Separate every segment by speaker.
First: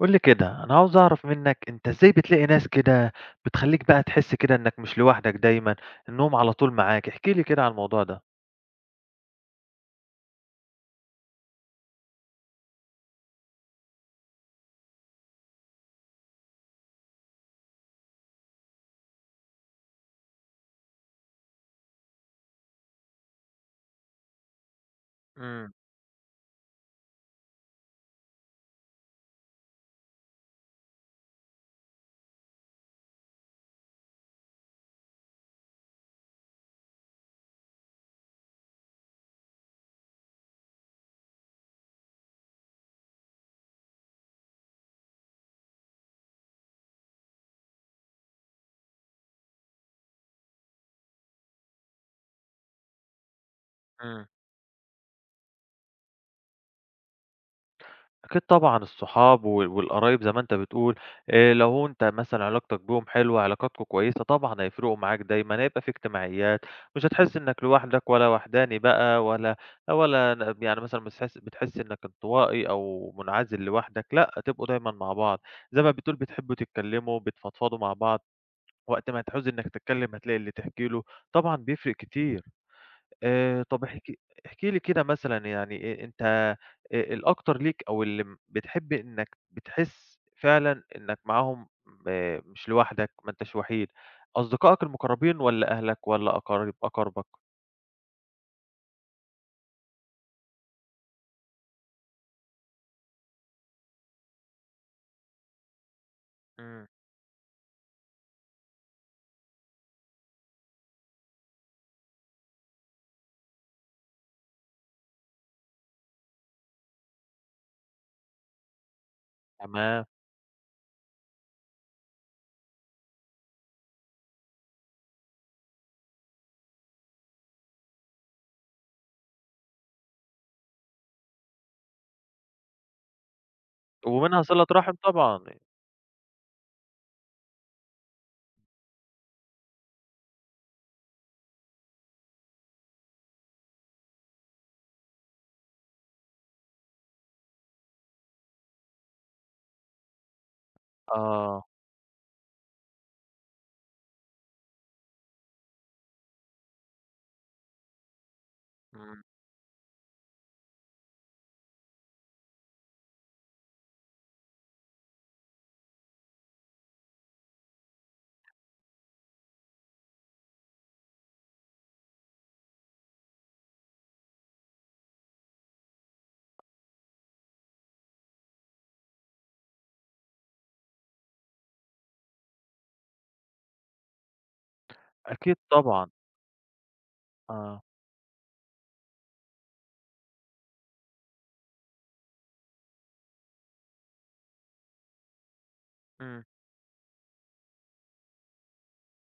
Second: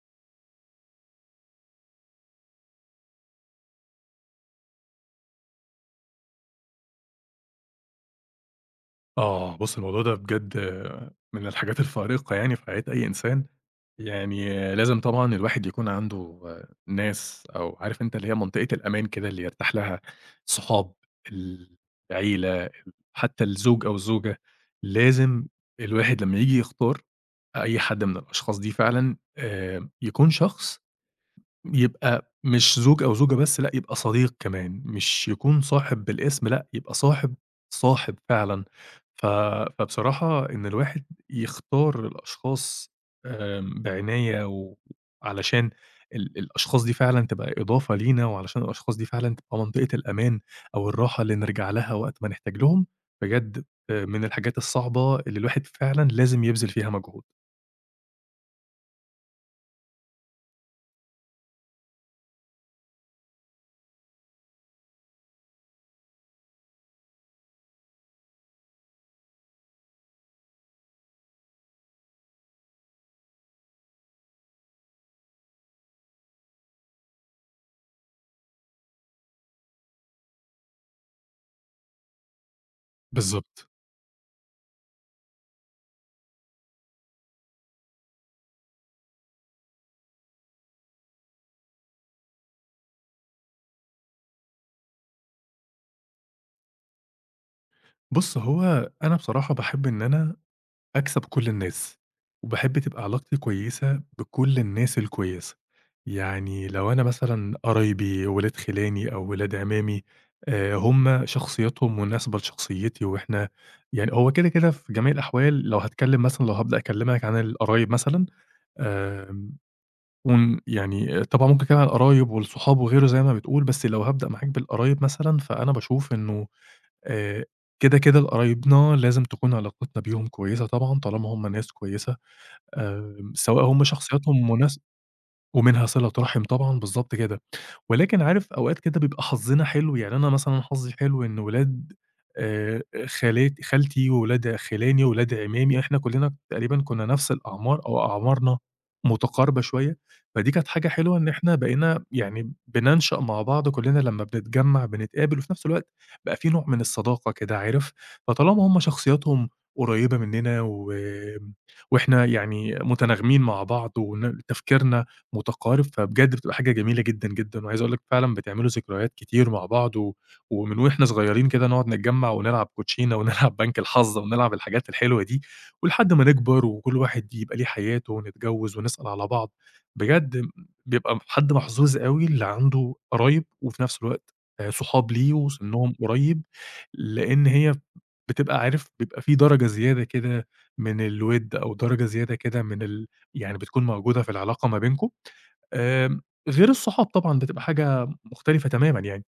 Speaker 1: قُل لي كده، أنا عاوز أعرف منّك أنت إزاي بتلاقي ناس كده بتخلّيك بقى تحس كده إنّك مش لوحدك دايمًا، إنّهم على طول معاك، احكِ لي كده عن الموضوع ده؟
Speaker 2: آه، بُص الموضوع ده بجد من الحاجات الفارقة يعني في حياة أي إنسان، يعني لازم طبعًا الواحد يكون عنده ناس أو عارف أنت اللي هي منطقة الأمان كده اللي يرتاح لها، الصحاب، العيلة، حتى الزوج أو الزوجة، لازم
Speaker 1: إمم.
Speaker 2: الواحد لمّا ييجي يختار أي حد من الأشخاص دي فعلًا يكون شخص يبقى مش زوج أو زوجة بس، لأ يبقى صديق كمان، مش يكون صاحب بالاسم، لأ يبقى صاحب، صاحب فعلًا. ف فبصراحة إن الواحد يختار الأشخاص بعناية علشان الأشخاص دي فعلًا تبقى إضافة لينا، وعلشان الأشخاص دي فعلًا تبقى منطقة الأمان أو الراحة اللي نرجع لها وقت ما نحتاج لهم، بجد من
Speaker 1: إمم.
Speaker 2: الحاجات الصعبة اللي الواحد فعلًا لازم يبذل فيها مجهود.
Speaker 1: أكيد طبعًا الصحاب والقرايب زي ما أنت بتقول، لو أنت مثلًا علاقتك بيهم حلوة، علاقاتكم كويسة، طبعًا هيفرقوا معاك دايمًا، هيبقى في اجتماعيات، مش هتحس إنّك لوحدك ولا وحداني بقى ولا يعني مثلًا بتحس إنّك انطوائي أو منعزل لوحدك، لأ، تبقوا دايمًا مع بعض، زي ما بتقول بتحبوا تتكلّموا، بتفضفضوا مع بعض، وقت ما هتعوز إنك تتكلم هتلاقي اللي تحكي له، طبعًا بيفرق كتير.
Speaker 2: بالضبط.
Speaker 1: طب احكِ لي كده مثلًا يعني أنت الأكتر ليك أو اللي بتحب إنك بتحس فعلًا إنك معاهم مش لوحدك، ما أنتش وحيد، أصدقائك المقربين والّا أهلك والّا أقارب أقاربك؟
Speaker 2: بُص، هو أنا بصراحة باحب إن أنا أكسب كل الناس، وباحب تبقى علاقتي كويسة بكل الناس الكويسة، يعني
Speaker 1: إمم.
Speaker 2: لو أنا مثلًا قرايبي، ولاد خِلاني أو ولاد عمامي هُم شخصياتهم مناسبة لشخصيتي وإحنا يعني هو كده، كده في جميع الأحوال لو هاتكلم مثلًا لو هابدأ أكلمك عن القرايب مثلًا آمم،
Speaker 1: تمام.
Speaker 2: يعني طبعًا ممكن أتكلم عن القرايب والصحاب وغيره زي ما بتقول، بس لو هابدأ معاك بالقرايب مثلًا، فأنا باشوف إنه آآ كده، كده لقرايبنا لازم تكون علاقتنا بيهم كويسة طبعًا طالما هم ناس كويسة، سواء هم
Speaker 1: ومنها
Speaker 2: شخصياتهم
Speaker 1: صِلة رحم طبعًا.
Speaker 2: ومنها صِلة رحم طبعًا، بالضبط كده. ولكن عارف أوقات كده بيبقى حظنا حلو، يعني أنا مثلًا حظي حلو إن ولاد خالات خالتي وولاد خِلاني وولاد عمامي، إحنا كلّنا تقريبًا كنا نفس الأعمار أو أعمارنا متقاربة شوية، فدي كانت حاجة حلوة إن إحنا
Speaker 1: آه.
Speaker 2: بقينا يعني بننشأ مع بعض كلّنا لمّا بنتجمّع بنتقابل، وفي نفس الوقت بقى في نوع من الصداقة كده عارف، فطالما هُم
Speaker 1: إمم.
Speaker 2: شخصياتهم قريّبة مننا وإحنا يعني متناغمين مع بعض تفكيرنا متقارب، فبجد بتبقى حاجة جميلة جدًا، جدًا، وعايز أقول لك فعلًا بتعملوا ذكريات كتير مع بعض، ومن وإحنا صغيرين كده نقعد نتجمّع ونلعب كوتشينة، ونلعب بنك الحظ، ونلعب الحاجات الحلوة دي، ولحد ما نكبر وكل واحد يبقى ليه حياته ونتجوّز ونسأل على بعض، بجد بيبقى حد محظوظ أوي اللي عنده قرايب، وفي نفس الوقت صحاب ليه
Speaker 1: أكيد
Speaker 2: وسنهم
Speaker 1: طبعًا.
Speaker 2: قريب، لإن هي
Speaker 1: آه.
Speaker 2: بتبقى عارف بيبقى في درجة زيادة كده من الوِد، أو درجة زيادة كده من يعني بتكون موجودة في العلاقة ما بينكم. آمم،
Speaker 1: إمم.
Speaker 2: غير الصحاب طبعًا بتبقى حاجة مختلفة تمامًا يعني.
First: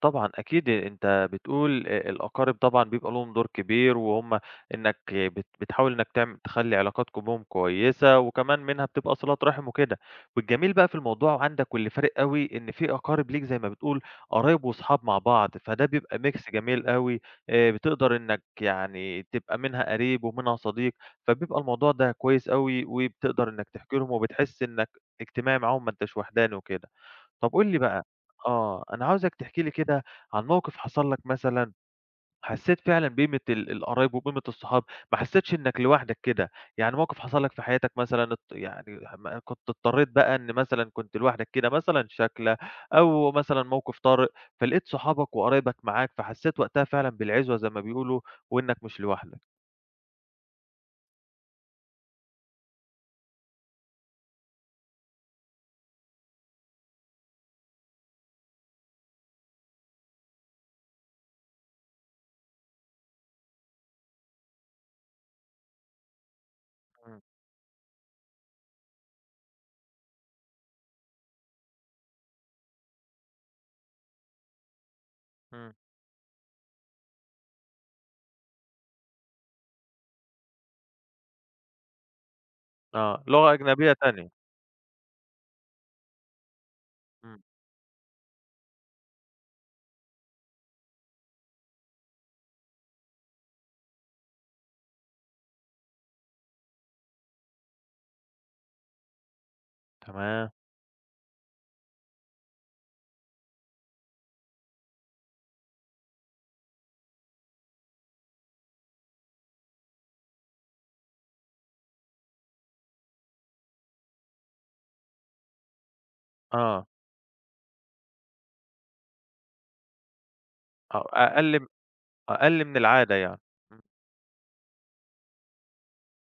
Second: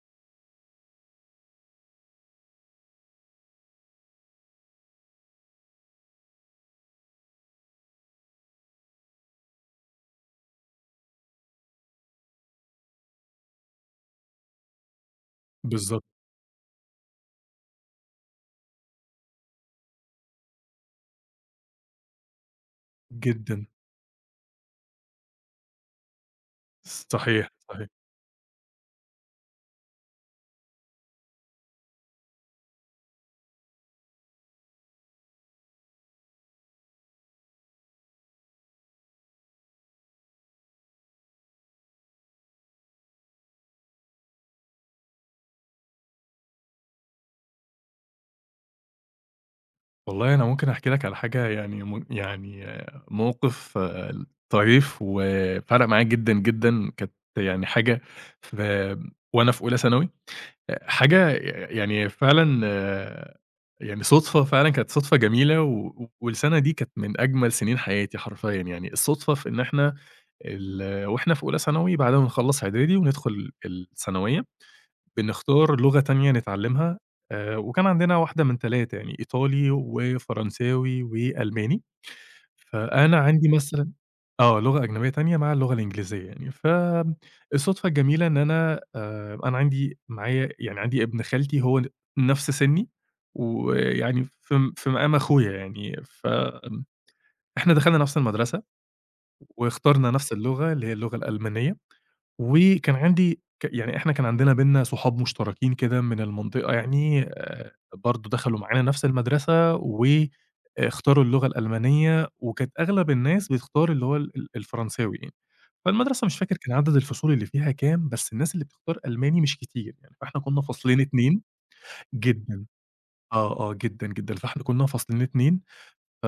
Speaker 1: طبعًا أكيد أنت بتقول الأقارب طبعًا بيبقى لهم دور كبير، وهُم إنّك بتحاول إنّك تخلّي علاقاتكم بهم كويسة، وكمان منها بتبقى صِلة رحم وكده. والجميل بقى في الموضوع عندك واللي فارق أوي إن في أقارب ليك زي ما بتقول قرايب وصحاب مع بعض، فده
Speaker 2: بالضبط.
Speaker 1: بيبقى mix جميل أوي. بتقدر إنّك يعني تبقى منها قريب ومنها صديق، فبيبقى الموضوع ده كويس أوي وبتقدر إنّك
Speaker 2: جدًا،
Speaker 1: تحكي لهم وبتحس إنّك اجتماعي معاهم ما أنتاش وحداني وكده.
Speaker 2: صحيح،
Speaker 1: طب قُل لي
Speaker 2: صحيح.
Speaker 1: بقى، أنا عاوزك تحكي لي كده عن موقف حصل لك مثلًا، حسّيت فعلًا بقيمة القرايب وقيمة الصحاب، ما حسّيتش إنك لوحدك كده، يعني موقف حصل لك في حياتك مثلًا يعني ما كنت اضطريت بقى إن مثلًا كنت لوحدك كده مثلًا شكلة، أو مثلًا موقف طارئ، فلقيت صحابك وقرايبك معاك، فحسّيت وقتها فعلًا بالعِزوة زي ما بيقولوا، وإنك مش لوحدك.
Speaker 2: والله أنا ممكن أحكي لك على حاجة يعني يعني موقف طريف وفرق معايا جدًا، جدًا، كانت يعني حاجة في وأنا في أولى ثانوي. حاجة يعني فعلًا آه، يعني صُدفة فعلًا كانت صُدفة جميلة والسَنة دي كانت
Speaker 1: إمم.
Speaker 2: من أجمل سِنين حياتي حرفيًا يعني، الصُدفة في إن إحنا وإحنا في أولى ثانوي بعد ما نخلّص إعدادي وندخل الثانوية،
Speaker 1: إمم.
Speaker 2: بنختار لغة تانية نتعلّمها وكان عندنا واحدة من 3 يعني إيطالي وفرنساوي وألماني، فأنا
Speaker 1: آه،
Speaker 2: عندي
Speaker 1: لغة
Speaker 2: مثلًا
Speaker 1: أجنبية تانية.
Speaker 2: آه، لغة أجنبية تانية مع اللغة الإنجليزية يعني،
Speaker 1: إمم.
Speaker 2: فالصدفة الجميلة إن أنا عندي معايا يعني عندي ابن خالتي هو نفْس سِنّي، ويعني في مقام أخويا يعني، فإحنا دخلنا نفْس المدرسة، واخترنا نفْس
Speaker 1: تمام.
Speaker 2: اللغة اللي هي اللغة الألمانية، وكان عندي ك يعني إحنا كان عندنا بيننا صحاب مشتركين كده من المنطقة يعني برضه دخلوا معانا نفْس المدرسة، واختاروا اللغة الألمانية، وكانت أغلب الناس بتختار اللي هو ال ال الفرنساوي يعني. فالمدرسة مش فاكر كان
Speaker 1: آه،
Speaker 2: عدد الفصول اللي فيها كام، بس الناس اللي بتختار ألماني مش كتير يعني، فإحنا كنا
Speaker 1: أ
Speaker 2: فصلين 2
Speaker 1: أقل م أقل
Speaker 2: جدًا،
Speaker 1: من العادة يعني.
Speaker 2: آه، آه،
Speaker 1: إمم.
Speaker 2: جدًا، جدًا، فإحنا كنا فصلين 2 ف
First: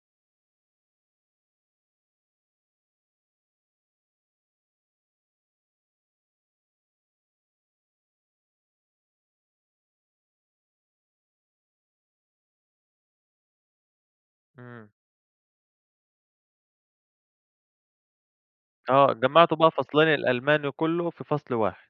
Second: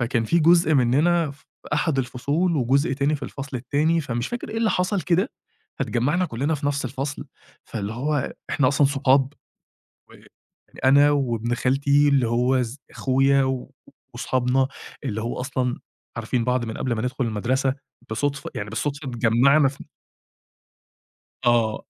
Speaker 2: فكان في جزء مننا في أحد الفصول وجزء تاني في الفصل التاني، فمش فاكر إيه اللي حصل كده، فاتجمّعنا كلّنا في نفس الفصل، فاللي هو إحنا أصلًا صحاب يعني أنا وابن خالتي اللي هو أخويا وصحابنا
Speaker 1: إمم.
Speaker 2: اللي هو أصلًا عارفين بعض من قبل ما ندخل المدرسة، بصُدفة يعني بالصُدفة
Speaker 1: آه، جمّعتوا
Speaker 2: اتجمّعنا
Speaker 1: بقى فصلين الألماني كلّه في فصل
Speaker 2: آه،
Speaker 1: واحد.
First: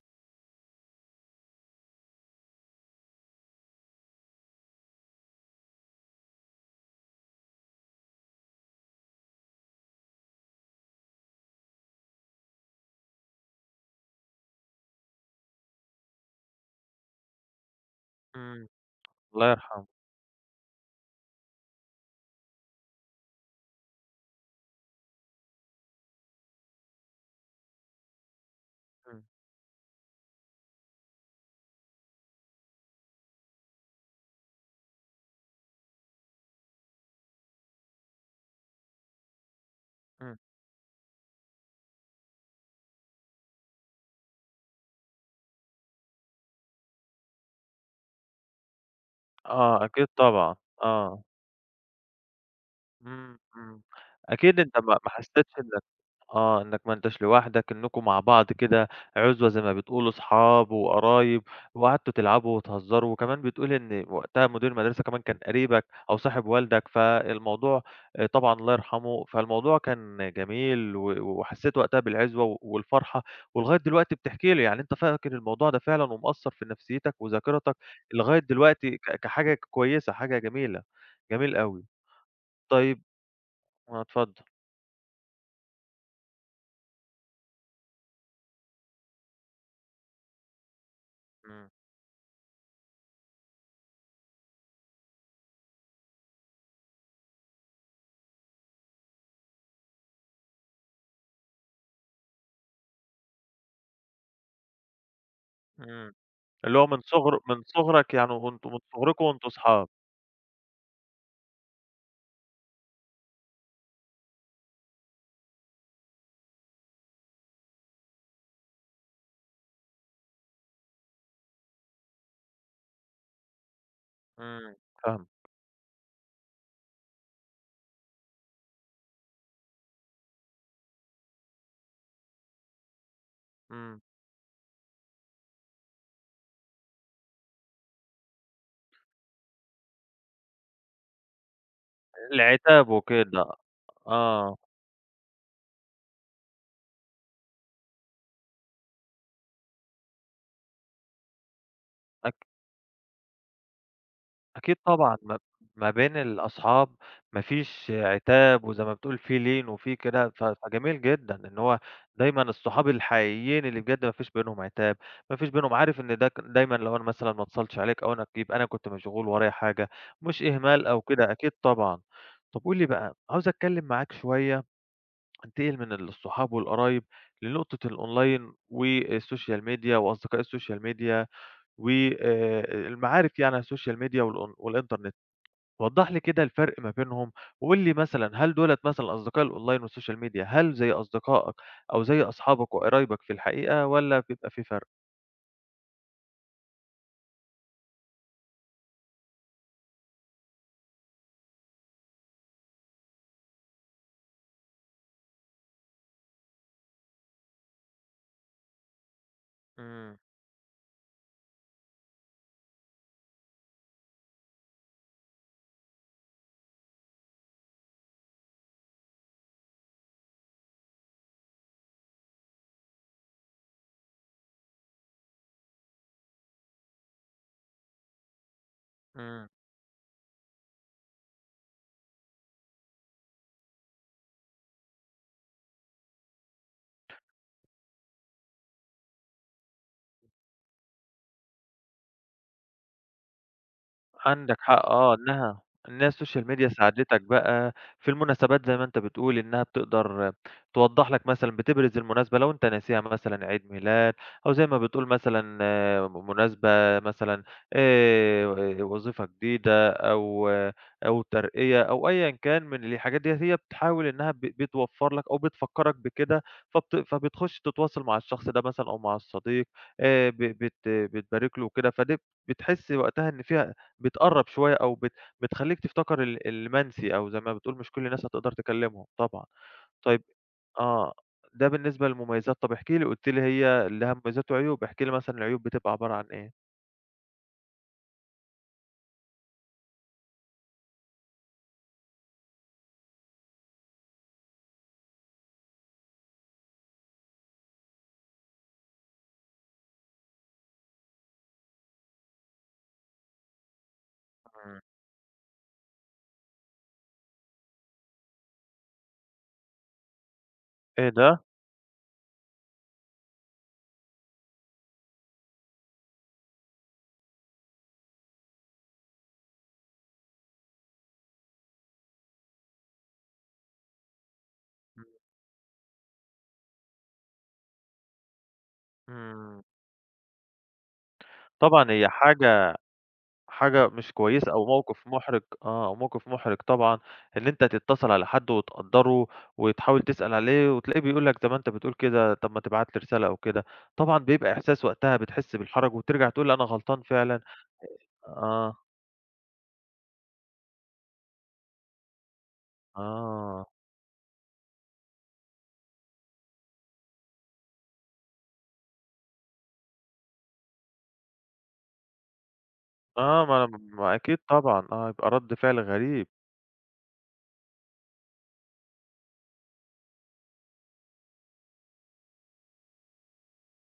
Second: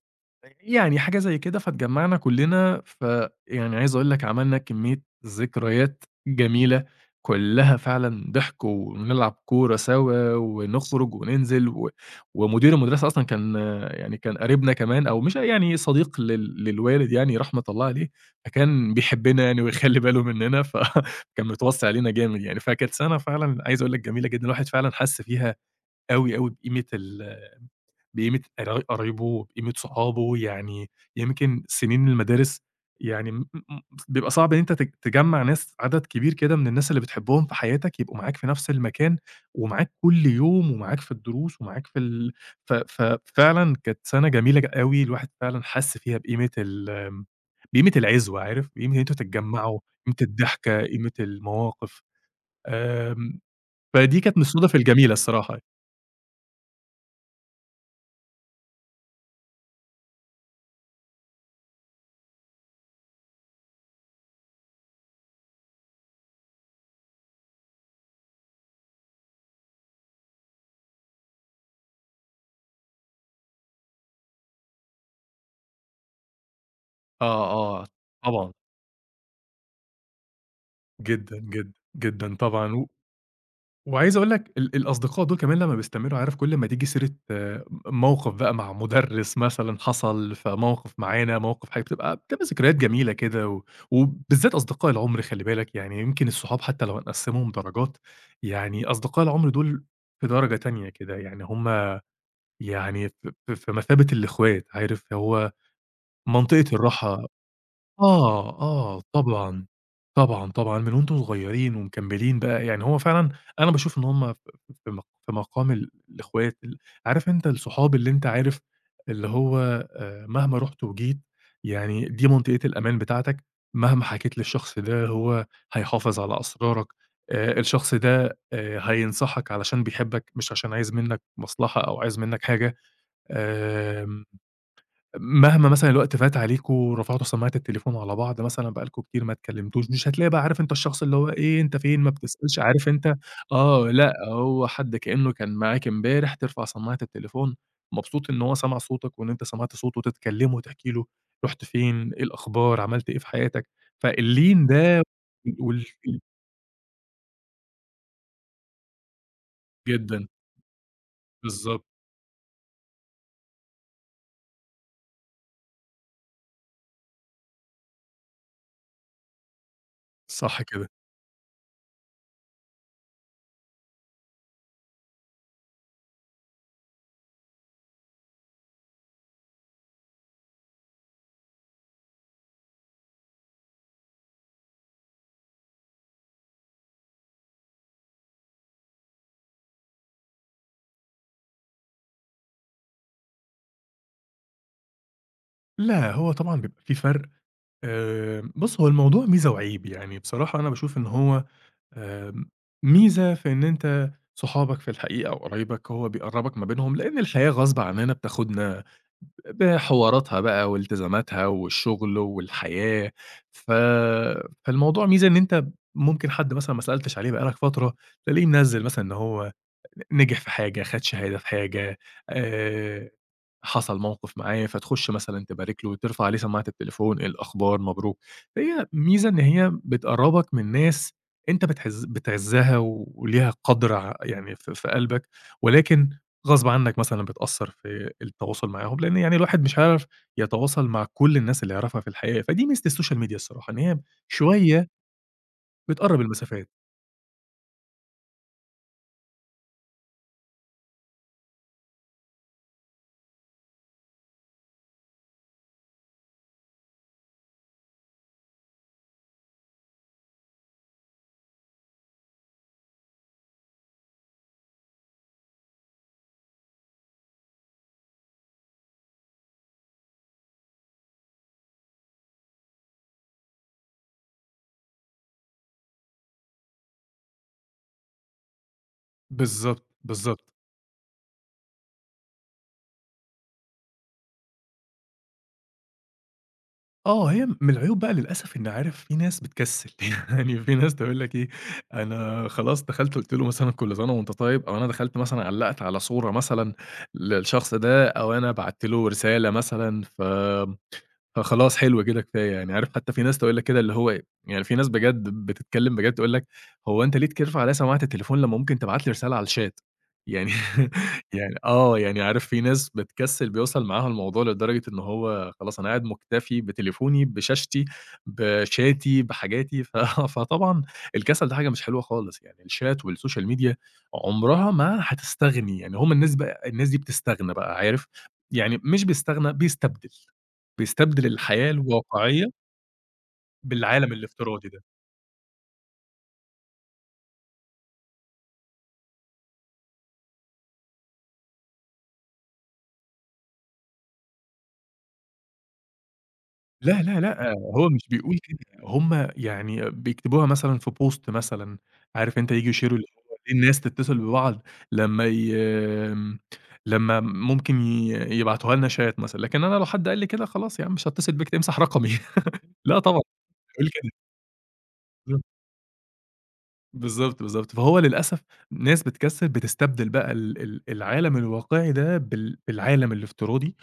Speaker 2: يعني حاجة زي كده، فاتجمّعنا كلّنا، فيعني عايز أقول لك عملنا كمية ذكريات جميلة، كلّها فعلًا ضحك ونلعب كورة سوا ونخرج وننزل ومدير المدرسة أصلًا كان يعني كان قريبنا كمان أو مش يعني صديق للوالد يعني رحمة الله عليه،
Speaker 1: إمم.
Speaker 2: فكان بيحبّنا
Speaker 1: الله
Speaker 2: يعني
Speaker 1: يرحمه.
Speaker 2: ويخلّي باله منّنا، فكان متوصّي علينا جامد يعني، فكانت سَنة فعلًا عايز أقول لك جميلة جدًا، الواحد فعلًا حَس فيها أوي، أوي بقيمة
Speaker 1: إمم.
Speaker 2: قرايبه، بقيمة صحابه، يعني يمكن سنين المدارس يعني م م بيبقى صعب إن أنت تجمّع ناس عدد كبير كده من الناس اللي بتحبهم في حياتك يبقوا معاك في نفس المكان، ومعاك كل
Speaker 1: إمم.
Speaker 2: يوم، ومعاك في الدروس، ومعاك في ال ف ففعلًا كانت سنة جميلة أوي، الواحد فعلًا حس فيها بقيمة ال آمم، بقيمة العِزوة عارف، قيمة إن أنتم تتجمّعوا،
Speaker 1: آه. أكيد
Speaker 2: قيمة
Speaker 1: طبعًا.
Speaker 2: الضحكة، قيمة
Speaker 1: آه.
Speaker 2: المواقف،
Speaker 1: إمم.
Speaker 2: آمم،
Speaker 1: إمم.
Speaker 2: فدي كانت من
Speaker 1: أكيد
Speaker 2: الصُدَف
Speaker 1: أنت ما ما
Speaker 2: الجميلة
Speaker 1: حسّيتش
Speaker 2: الصراحة.
Speaker 1: إنّك ما أنتش لوحدك، إنّكم مع بعض كده عُزوة زي ما بتقولوا، صحاب وقرايب وقعدتوا تلعبوا وتهزّروا وكمان بتقول إن وقتها مدير المدرسة كمان كان قريبك أو صاحب والدك، فالموضوع طبعًا الله يرحمه، فالموضوع كان جميل وحسّيت وقتها بالعِزوة والفرحة ولغاية دلوقتي بتحكي لي، يعني أنت فاكر الموضوع ده فعلًا ومأثّر في نفسيّتك
Speaker 2: آه،
Speaker 1: وذاكرتك
Speaker 2: آه،
Speaker 1: لغاية
Speaker 2: طبعًا.
Speaker 1: دلوقتي كحاجة كويسة، حاجة جميلة،
Speaker 2: جدًا،
Speaker 1: جميل
Speaker 2: جدًا،
Speaker 1: أوي.
Speaker 2: جدًا طبعًا، و
Speaker 1: طيب آه،
Speaker 2: وعايز أقول
Speaker 1: اتفضل.
Speaker 2: لك الأصدقاء دول كمان لمّا بيستمروا عارف كل أمّا تيجي سيرة موقف بقى مع مُدرّس مثلًا حصل، فموقف معانا،
Speaker 1: إمم.
Speaker 2: موقف حاجة، بتبقى ذكريات جميلة كده وبالذات أصدقاء العُمر خلّي بالك، يعني يمكن الصحاب حتى لو هنقسّمهم درجات، يعني أصدقاء العُمر دول في درجة تانية كده، يعني هم يعني ف ف في مثابة الإخوات، عارف هو
Speaker 1: إمم.
Speaker 2: منطقة
Speaker 1: اللي هو من
Speaker 2: الراحة
Speaker 1: صغر من صغرك يعني
Speaker 2: آه،
Speaker 1: وأنتم من
Speaker 2: آه،
Speaker 1: صغركم وأنتم
Speaker 2: طبعًا،
Speaker 1: أصحاب.
Speaker 2: طبعًا، طبعًا، من وأنتم صغيّرين ومكمّلين بقى، يعني هو فعلًا أنا باشوف إن هم ف في م في مقام الإخوات عارف أنت الصحاب اللي أنت عارف اللي هو مهما رُحت وجيت، يعني دي منطقة الأمان بتاعتك، مهما حكيت
Speaker 1: إمم.
Speaker 2: للشخص ده
Speaker 1: فاهمك.
Speaker 2: هو هيحافظ على أسرارك، الشخص ده هينصحك علشان بيحبك مش عشان عايز منّك مصلحة أو عايز منّك حاجة،
Speaker 1: إمم.
Speaker 2: آمم مهما مثلًا الوقت فات عليكم، رفعتوا سماعة التليفون على بعض مثلًا بقى لكم كتير ما اتكلمتوش، مش هتلاقي بقى عارف أنت الشخص اللي هو إيه، أنت فين، ما بتسألش،
Speaker 1: العتاب
Speaker 2: عارف أنت
Speaker 1: وكده.
Speaker 2: آه، لأ،
Speaker 1: آه.
Speaker 2: هو حد كإنه كان معاك امبارح، ترفع سماعة التليفون، مبسوط إن هو سمع صوتك وإن أنت سمعت صوته، تتكلموا وتحكي له رُحت فين، إيه الأخبار، عملت إيه في حياتك، فاللين
Speaker 1: أكيد
Speaker 2: ده
Speaker 1: طبعًا، ما
Speaker 2: وال
Speaker 1: ما بين الأصحاب ما فيش عتاب وزي ما بتقول في لين وفي كده،
Speaker 2: جدًا،
Speaker 1: فجميل جدًا إن هو
Speaker 2: بالضبط،
Speaker 1: دايمًا الصحاب الحقيقيين اللي بجد ما فيش بينهم عتاب، ما فيش بينهم عارف إن ده دايمًا لو أنا مثلًا ما اتصلتش عليك أو أنا يبقى أنا كنت مشغول ورايا حاجة، مش
Speaker 2: صح
Speaker 1: إهمال
Speaker 2: كده.
Speaker 1: أو كده، أكيد طبعًا. طَب قُل لي بقى، عاوز أتكلم معاك شوية أنتقل من الصحاب والقرايب لنقطة الأونلاين والسوشيال ميديا وأصدقاء السوشيال ميديا و المعارف يعني على السوشيال ميديا والأون والإنترنت. وضّح لي كده الفرق ما بينهم، وقُل لي مثلًا هل دُولة مثلًا أصدقاء الأونلاين والسوشيال ميديا هل زي أصدقائك أو زي أصحابك وقرايبك في الحقيقة والّا بيبقى في فرق؟
Speaker 2: لأ، هو طبعًا بيبقى في فرق، بُص هو الموضوع ميزة وعيب، يعني بصراحة أنا باشوف إن هو آمم، ميزة في إن أنت صحابك في الحقيقة أو قرايبك هو بيقرّبك ما بينهم، لإن الحياة غصب عننا بتاخدنا
Speaker 1: إمم.
Speaker 2: بحواراتها بقى والتزاماتها والشغل والحياة، ف فالموضوع ميزة إن أنت ممكن حد مثلًا ما سألتش عليه بقى لك فترة، تلاقيه منزّل مثلًا إن هو نجح في حاجة، خد شهادة في حاجة آآ حصل موقف معاه، فتخُش مثلًا تبارك له، ترفع عليه سماعة التليفون، إيه الأخبار، مبروك. فهي ميزة إن
Speaker 1: إمم.
Speaker 2: هي بتقرّبك من ناس أنت بتعزّها وليها قدْر يعني في قلبك، ولكن غصْب عنّك مثلًا بتأثّر في التواصل معاهم، لإن يعني الواحد مش هيعرف يتواصل مع كل الناس اللي يعرفها في الحقيقة، فدي ميزة السوشيال ميديا الصراحة، إن هي
Speaker 1: عندك حق
Speaker 2: شوية
Speaker 1: آه، إنها
Speaker 2: بتقرّب
Speaker 1: السوشيال ميديا
Speaker 2: المسافات.
Speaker 1: ساعدتك بقى في المناسبات زي ما أنت بتقول، إنها بتقدر توضّح لك مثلًا بتبرز المناسبة لو أنت ناسيها مثلًا عيد ميلاد أو زي ما بتقول مثلًا مناسبة مثلًا آآ، وظيفة جديدة أو ترقية أو أيًا كان من الحاجات ديّة، هي بتحاول إنها بتوفّر لك أو بتفكّرك بكده، فبتخش تتواصل مع الشخص ده مثلًا أو مع الصديق ب بت بتبارك له وكده، فدي بتحس وقتها إن فيها بتقرّب شوية أو بتخلّيك تفتكر المنسي أو زي ما بتقول مش كل الناس هتقدر تكلّمهم طبعًا.
Speaker 2: بالضبط،
Speaker 1: طيب،
Speaker 2: بالضبط.
Speaker 1: آه، ده بالنسبة للمميزات، طب احكِ لي قُلت لي هي اللي لها مميزات وعيوب، احكِ لي مثلًا العيوب بتبقى عبارة عن إيه؟
Speaker 2: آه، هي من العيوب بقى للأسف إن عارف في ناس بتكسّل، يعني في ناس تقول لك إيه، أنا خلاص دخلت قُلت له مثلًا كل سنة وأنت طيب، أو أنا دخلت مثلًا علّقت على صورة مثلًا للشخص ده، أو أنا بعتّ له رسالة مثلًا، فخلاص حلو كده كفاية يعني، عارف حتى في ناس تقول لك كده اللي هو إيه، يعني في
Speaker 1: إمم.
Speaker 2: ناس بجد بتتكلّم بجد تقول لك: "هو أنت ليه تكِر عليَّ سماعة التليفون لمّا ممكن تبعت لي رسالة على الchat؟" يعني
Speaker 1: إيه ده!
Speaker 2: يعني يعني عارف في ناس بتكسّل بيوصل معاها الموضوع لدرجة إن هو خلاص أنا قاعد مكتفي بتليفوني، بشاشتي، بشاتي، بحاجاتي، ف فطبعًا الكسل ده حاجة مش حلوة خالص، يعني الشات والسوشيال ميديا عمرها ما هتستغني، يعني هم الناس بقى الناس دي بتستغنى بقى عارف، يعني مش بيستغنى
Speaker 1: إمم.
Speaker 2: بيستبدل، الحياة
Speaker 1: طبعًا هي
Speaker 2: الواقعية
Speaker 1: حاجة مش
Speaker 2: بالعالم
Speaker 1: كويسة أو
Speaker 2: الافتراضي ده.
Speaker 1: موقف محرج، أو موقف محرج طبعًا، إن أنت تتصل على حد وتقدّره وتحاول تسأل عليه وتلاقيه بيقول لك زي ما أنت بتقول كده، طب ما تبعت لي رسالة أو كده، طبعًا بيبقى إحساس وقتها بتحس بالحرج وترجع تقول أنا غلطان
Speaker 2: لا، لا،
Speaker 1: فعلًا.
Speaker 2: لأ، هو مش بيقول كده،
Speaker 1: آه.
Speaker 2: هُم يعني بيكتبوها مثلًا في post مثلًا، عارف أنت ييجوا يشيروا اللي هو ليه
Speaker 1: آه.
Speaker 2: الناس تتصل ببعض لمّا ي آمم، لمّا ممكن يبعتوها لنا chat مثلًا، لكن أنا لو حد قال لي كده خلاص يا عم مش هاتصل بيك، امسح رقمي. لا طبعًا،
Speaker 1: آه. ما
Speaker 2: مش
Speaker 1: أنا
Speaker 2: هاقول كده.
Speaker 1: ما أكيد طبعًا. آه، يبقى رد فعل غريب.
Speaker 2: بالضبط، بالضبط. فهو للأسف ناس بتكسّل بتستبدل بقى ال ال العالم الواقعي ده بالعالم الافتراضي،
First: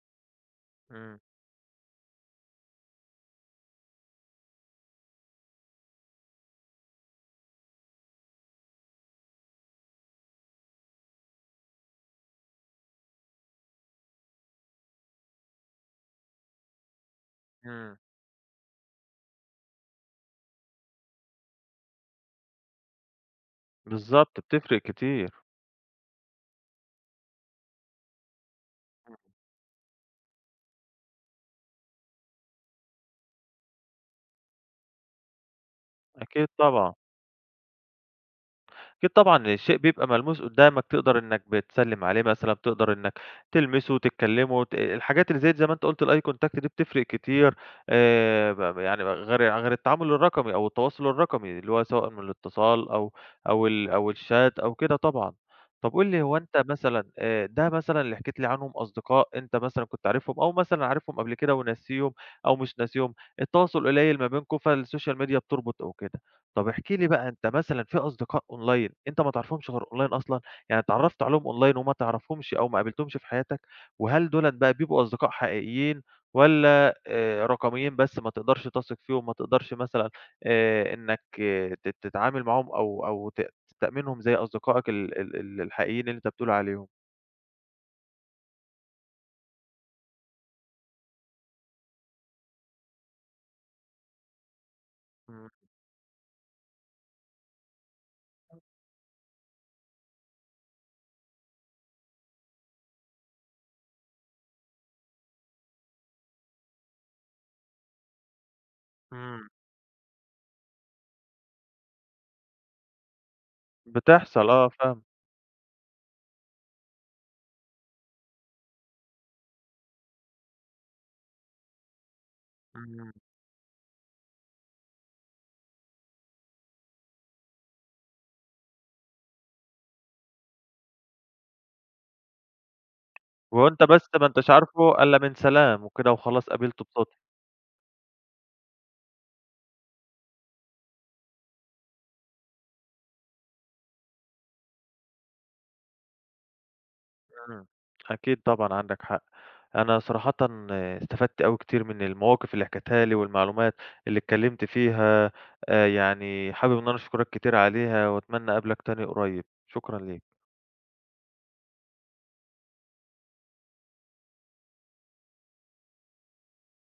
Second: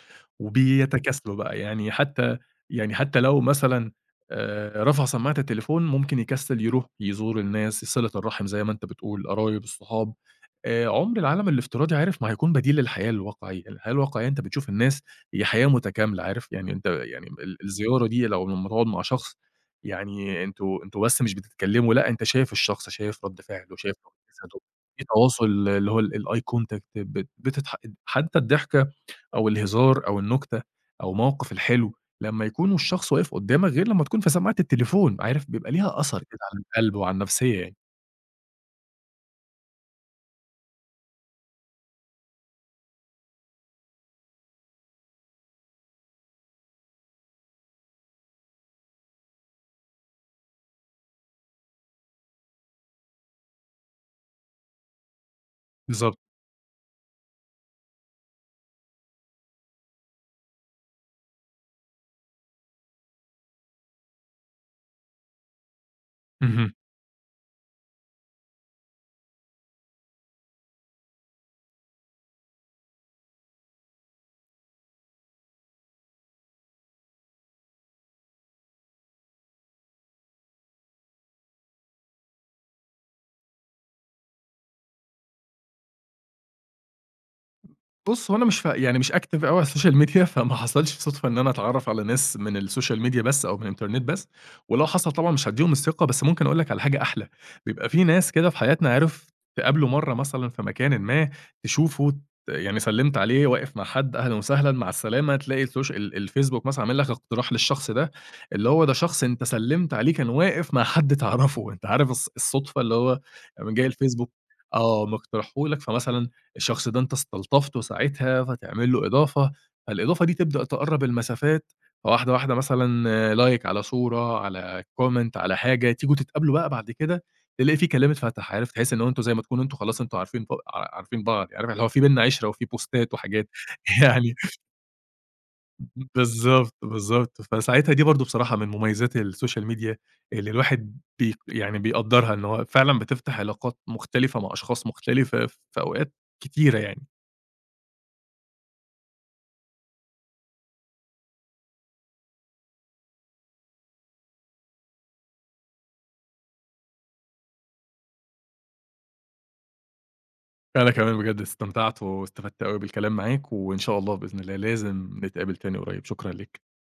Speaker 1: إمم.
Speaker 2: وبيتكاسلوا بقى، يعني حتى لو مثلًا رفع سماعة التليفون ممكن يكسّل يروح يزور الناس، صِلة الرحم زي ما أنت بتقول، القرايب، الصحاب. عُمر العالم الافتراضي عارف ما هيكون بديل للحياة الواقعية، الحياة الواقعية أنت بتشوف الناس هي حياة متكاملة عارف، يعني أنت يعني ال
Speaker 1: إمم.
Speaker 2: الزيارة دي لمّا تقعد مع شخص يعني أنتم بس مش بتتكلموا، لأ أنت شايف الشخص، شايف رد فعله، شايف نوع
Speaker 1: بالضبط
Speaker 2: جسده،
Speaker 1: بتفرق
Speaker 2: في
Speaker 1: كتير.
Speaker 2: تواصل اللي هو الeye contact بتضح حتى الضحكة أو الهزار أو النكتة أو موقف الحلو، لمّا يكون الشخص واقف قدّامك غير لمّا تكون في سماعة التليفون، عارف بيبقى ليها أثر كده
Speaker 1: أكيد
Speaker 2: على
Speaker 1: طبعًا.
Speaker 2: القلب وعلى النفسية يعني.
Speaker 1: أكيد طبعًا الشيء بيبقى ملموس قدّامك، تقدر إنّك بتسلِّم عليه مثلًا، بتقدر إنّك تلمسه، تتكلّمه، الحاجات اللي زي ما أنت قُلت الeye contact دي بتفرق كتير. ب ب يعني غير التعامل الرقمي أو التواصل الرقمي، اللي هو سواء من الاتصال أو الchat أو كده طبعًا. طَب قُل
Speaker 2: بالضبط.
Speaker 1: لي هو أنت مثلًا ده مثلًا اللي حكيت لي عنهم أصدقاء أنت مثلًا كنت عارفهم أو مثلًا عارفهم قبل كده وناسيهم أو مش ناسيهم، التواصل قليّل ما بينكم فالسوشيال ميديا بتربط أو كده. طب
Speaker 2: اهم.
Speaker 1: احكِ لي بقى أنت مثلًا في أصدقاء online أنت ما تعرفهمش غير online أصلًا، يعني اتعرّفت عليهم online وما تعرفهمش أو ما قابلتهمش في حياتك، وهل دُولًا بقى بيبقوا أصدقاء حقيقيين والّا رقميين بس ما تقدرش تثق فيهم، ما تقدرش مثلًا إنّك تتعامل معاهم أو تأمِنهم زي أصدقائك ال ال ال الحقيقيين اللي أنت بتقول عليهم؟
Speaker 2: بُص، هو أنا مش ف يعني مش active أوي على السوشيال ميديا، فما حصلش صدفة إن أنا أتعرّف على ناس من السوشيال ميديا بس أو من الإنترنت بس، ولو حصل طبعًا مش
Speaker 1: إمم.
Speaker 2: هادّيهم الثقة، بس ممكن أقول لك على حاجة أحلى، بيبقى في ناس كده في حياتنا عرفت تقابله مرّة مثلًا في مكانٍ ما، تشوفه يعني سلِّمت عليه واقف مع حد أهلًا وسهلًا مع السلامة، تلاقي السوش ال الفيسبوك مثلًا عامل لك اقتراح للشخص ده، اللي هو ده شخص أنت
Speaker 1: إمم.
Speaker 2: سلِّمت عليه كان واقف مع حد تعرفه، أنت عارف الصدفة اللي هو قام جاي الفيسبوك
Speaker 1: بتحصل آه، فاهمك.
Speaker 2: آه، مقترحه لك، فمثلًا الشخص ده أنت استلطفته ساعتها، فتعمل له إضافة، فالإضافة دي تبدأ تقرّب المسافات، فواحدة واحدة مثلًا
Speaker 1: إمم.
Speaker 2: آه، لايك على صورة، على comment على حاجة، تيجوا تتقابلوا بقى بعد كده، تلاقي في كلام اتفتح، عارف تحس إن هو أنتم زي ما تكونوا أنتم خلاص أنتم عارفين ب ع عارفين بعض، يعني عارف اللي هو في بيننا عِشرة وفي بوستات وحاجات
Speaker 1: وأنت بس ما
Speaker 2: يعني
Speaker 1: أنتش عارفه إلا من سلام وكده وخلاص
Speaker 2: بالضبط،
Speaker 1: قابلته بصدفة.
Speaker 2: بالضبط، فساعتها دي برضه بصراحة من مميزات السوشيال ميديا اللي الواحد يعني بيقدّرها، إن هو فعلًا بتفتح علاقات مختلفة مع أشخاص مختلفة في أوقات كتيرة يعني.
Speaker 1: إمم. أكيد طبعًا عندك حق. أنا صراحةً استفدت أوي كتير من المواقف اللي حكيتها لي والمعلومات اللي اتكلمت فيها، يعني حابب إن أنا أشكرك كتير عليها وأتمنى أقابلك تاني قريب. شكرًا ليك.
Speaker 2: أنا كمان بجد استمتعت واستفدت أوي بالكلام معاك، وإن شاء الله بإذن الله لازم نتقابل تاني قريب، شكرًا ليك.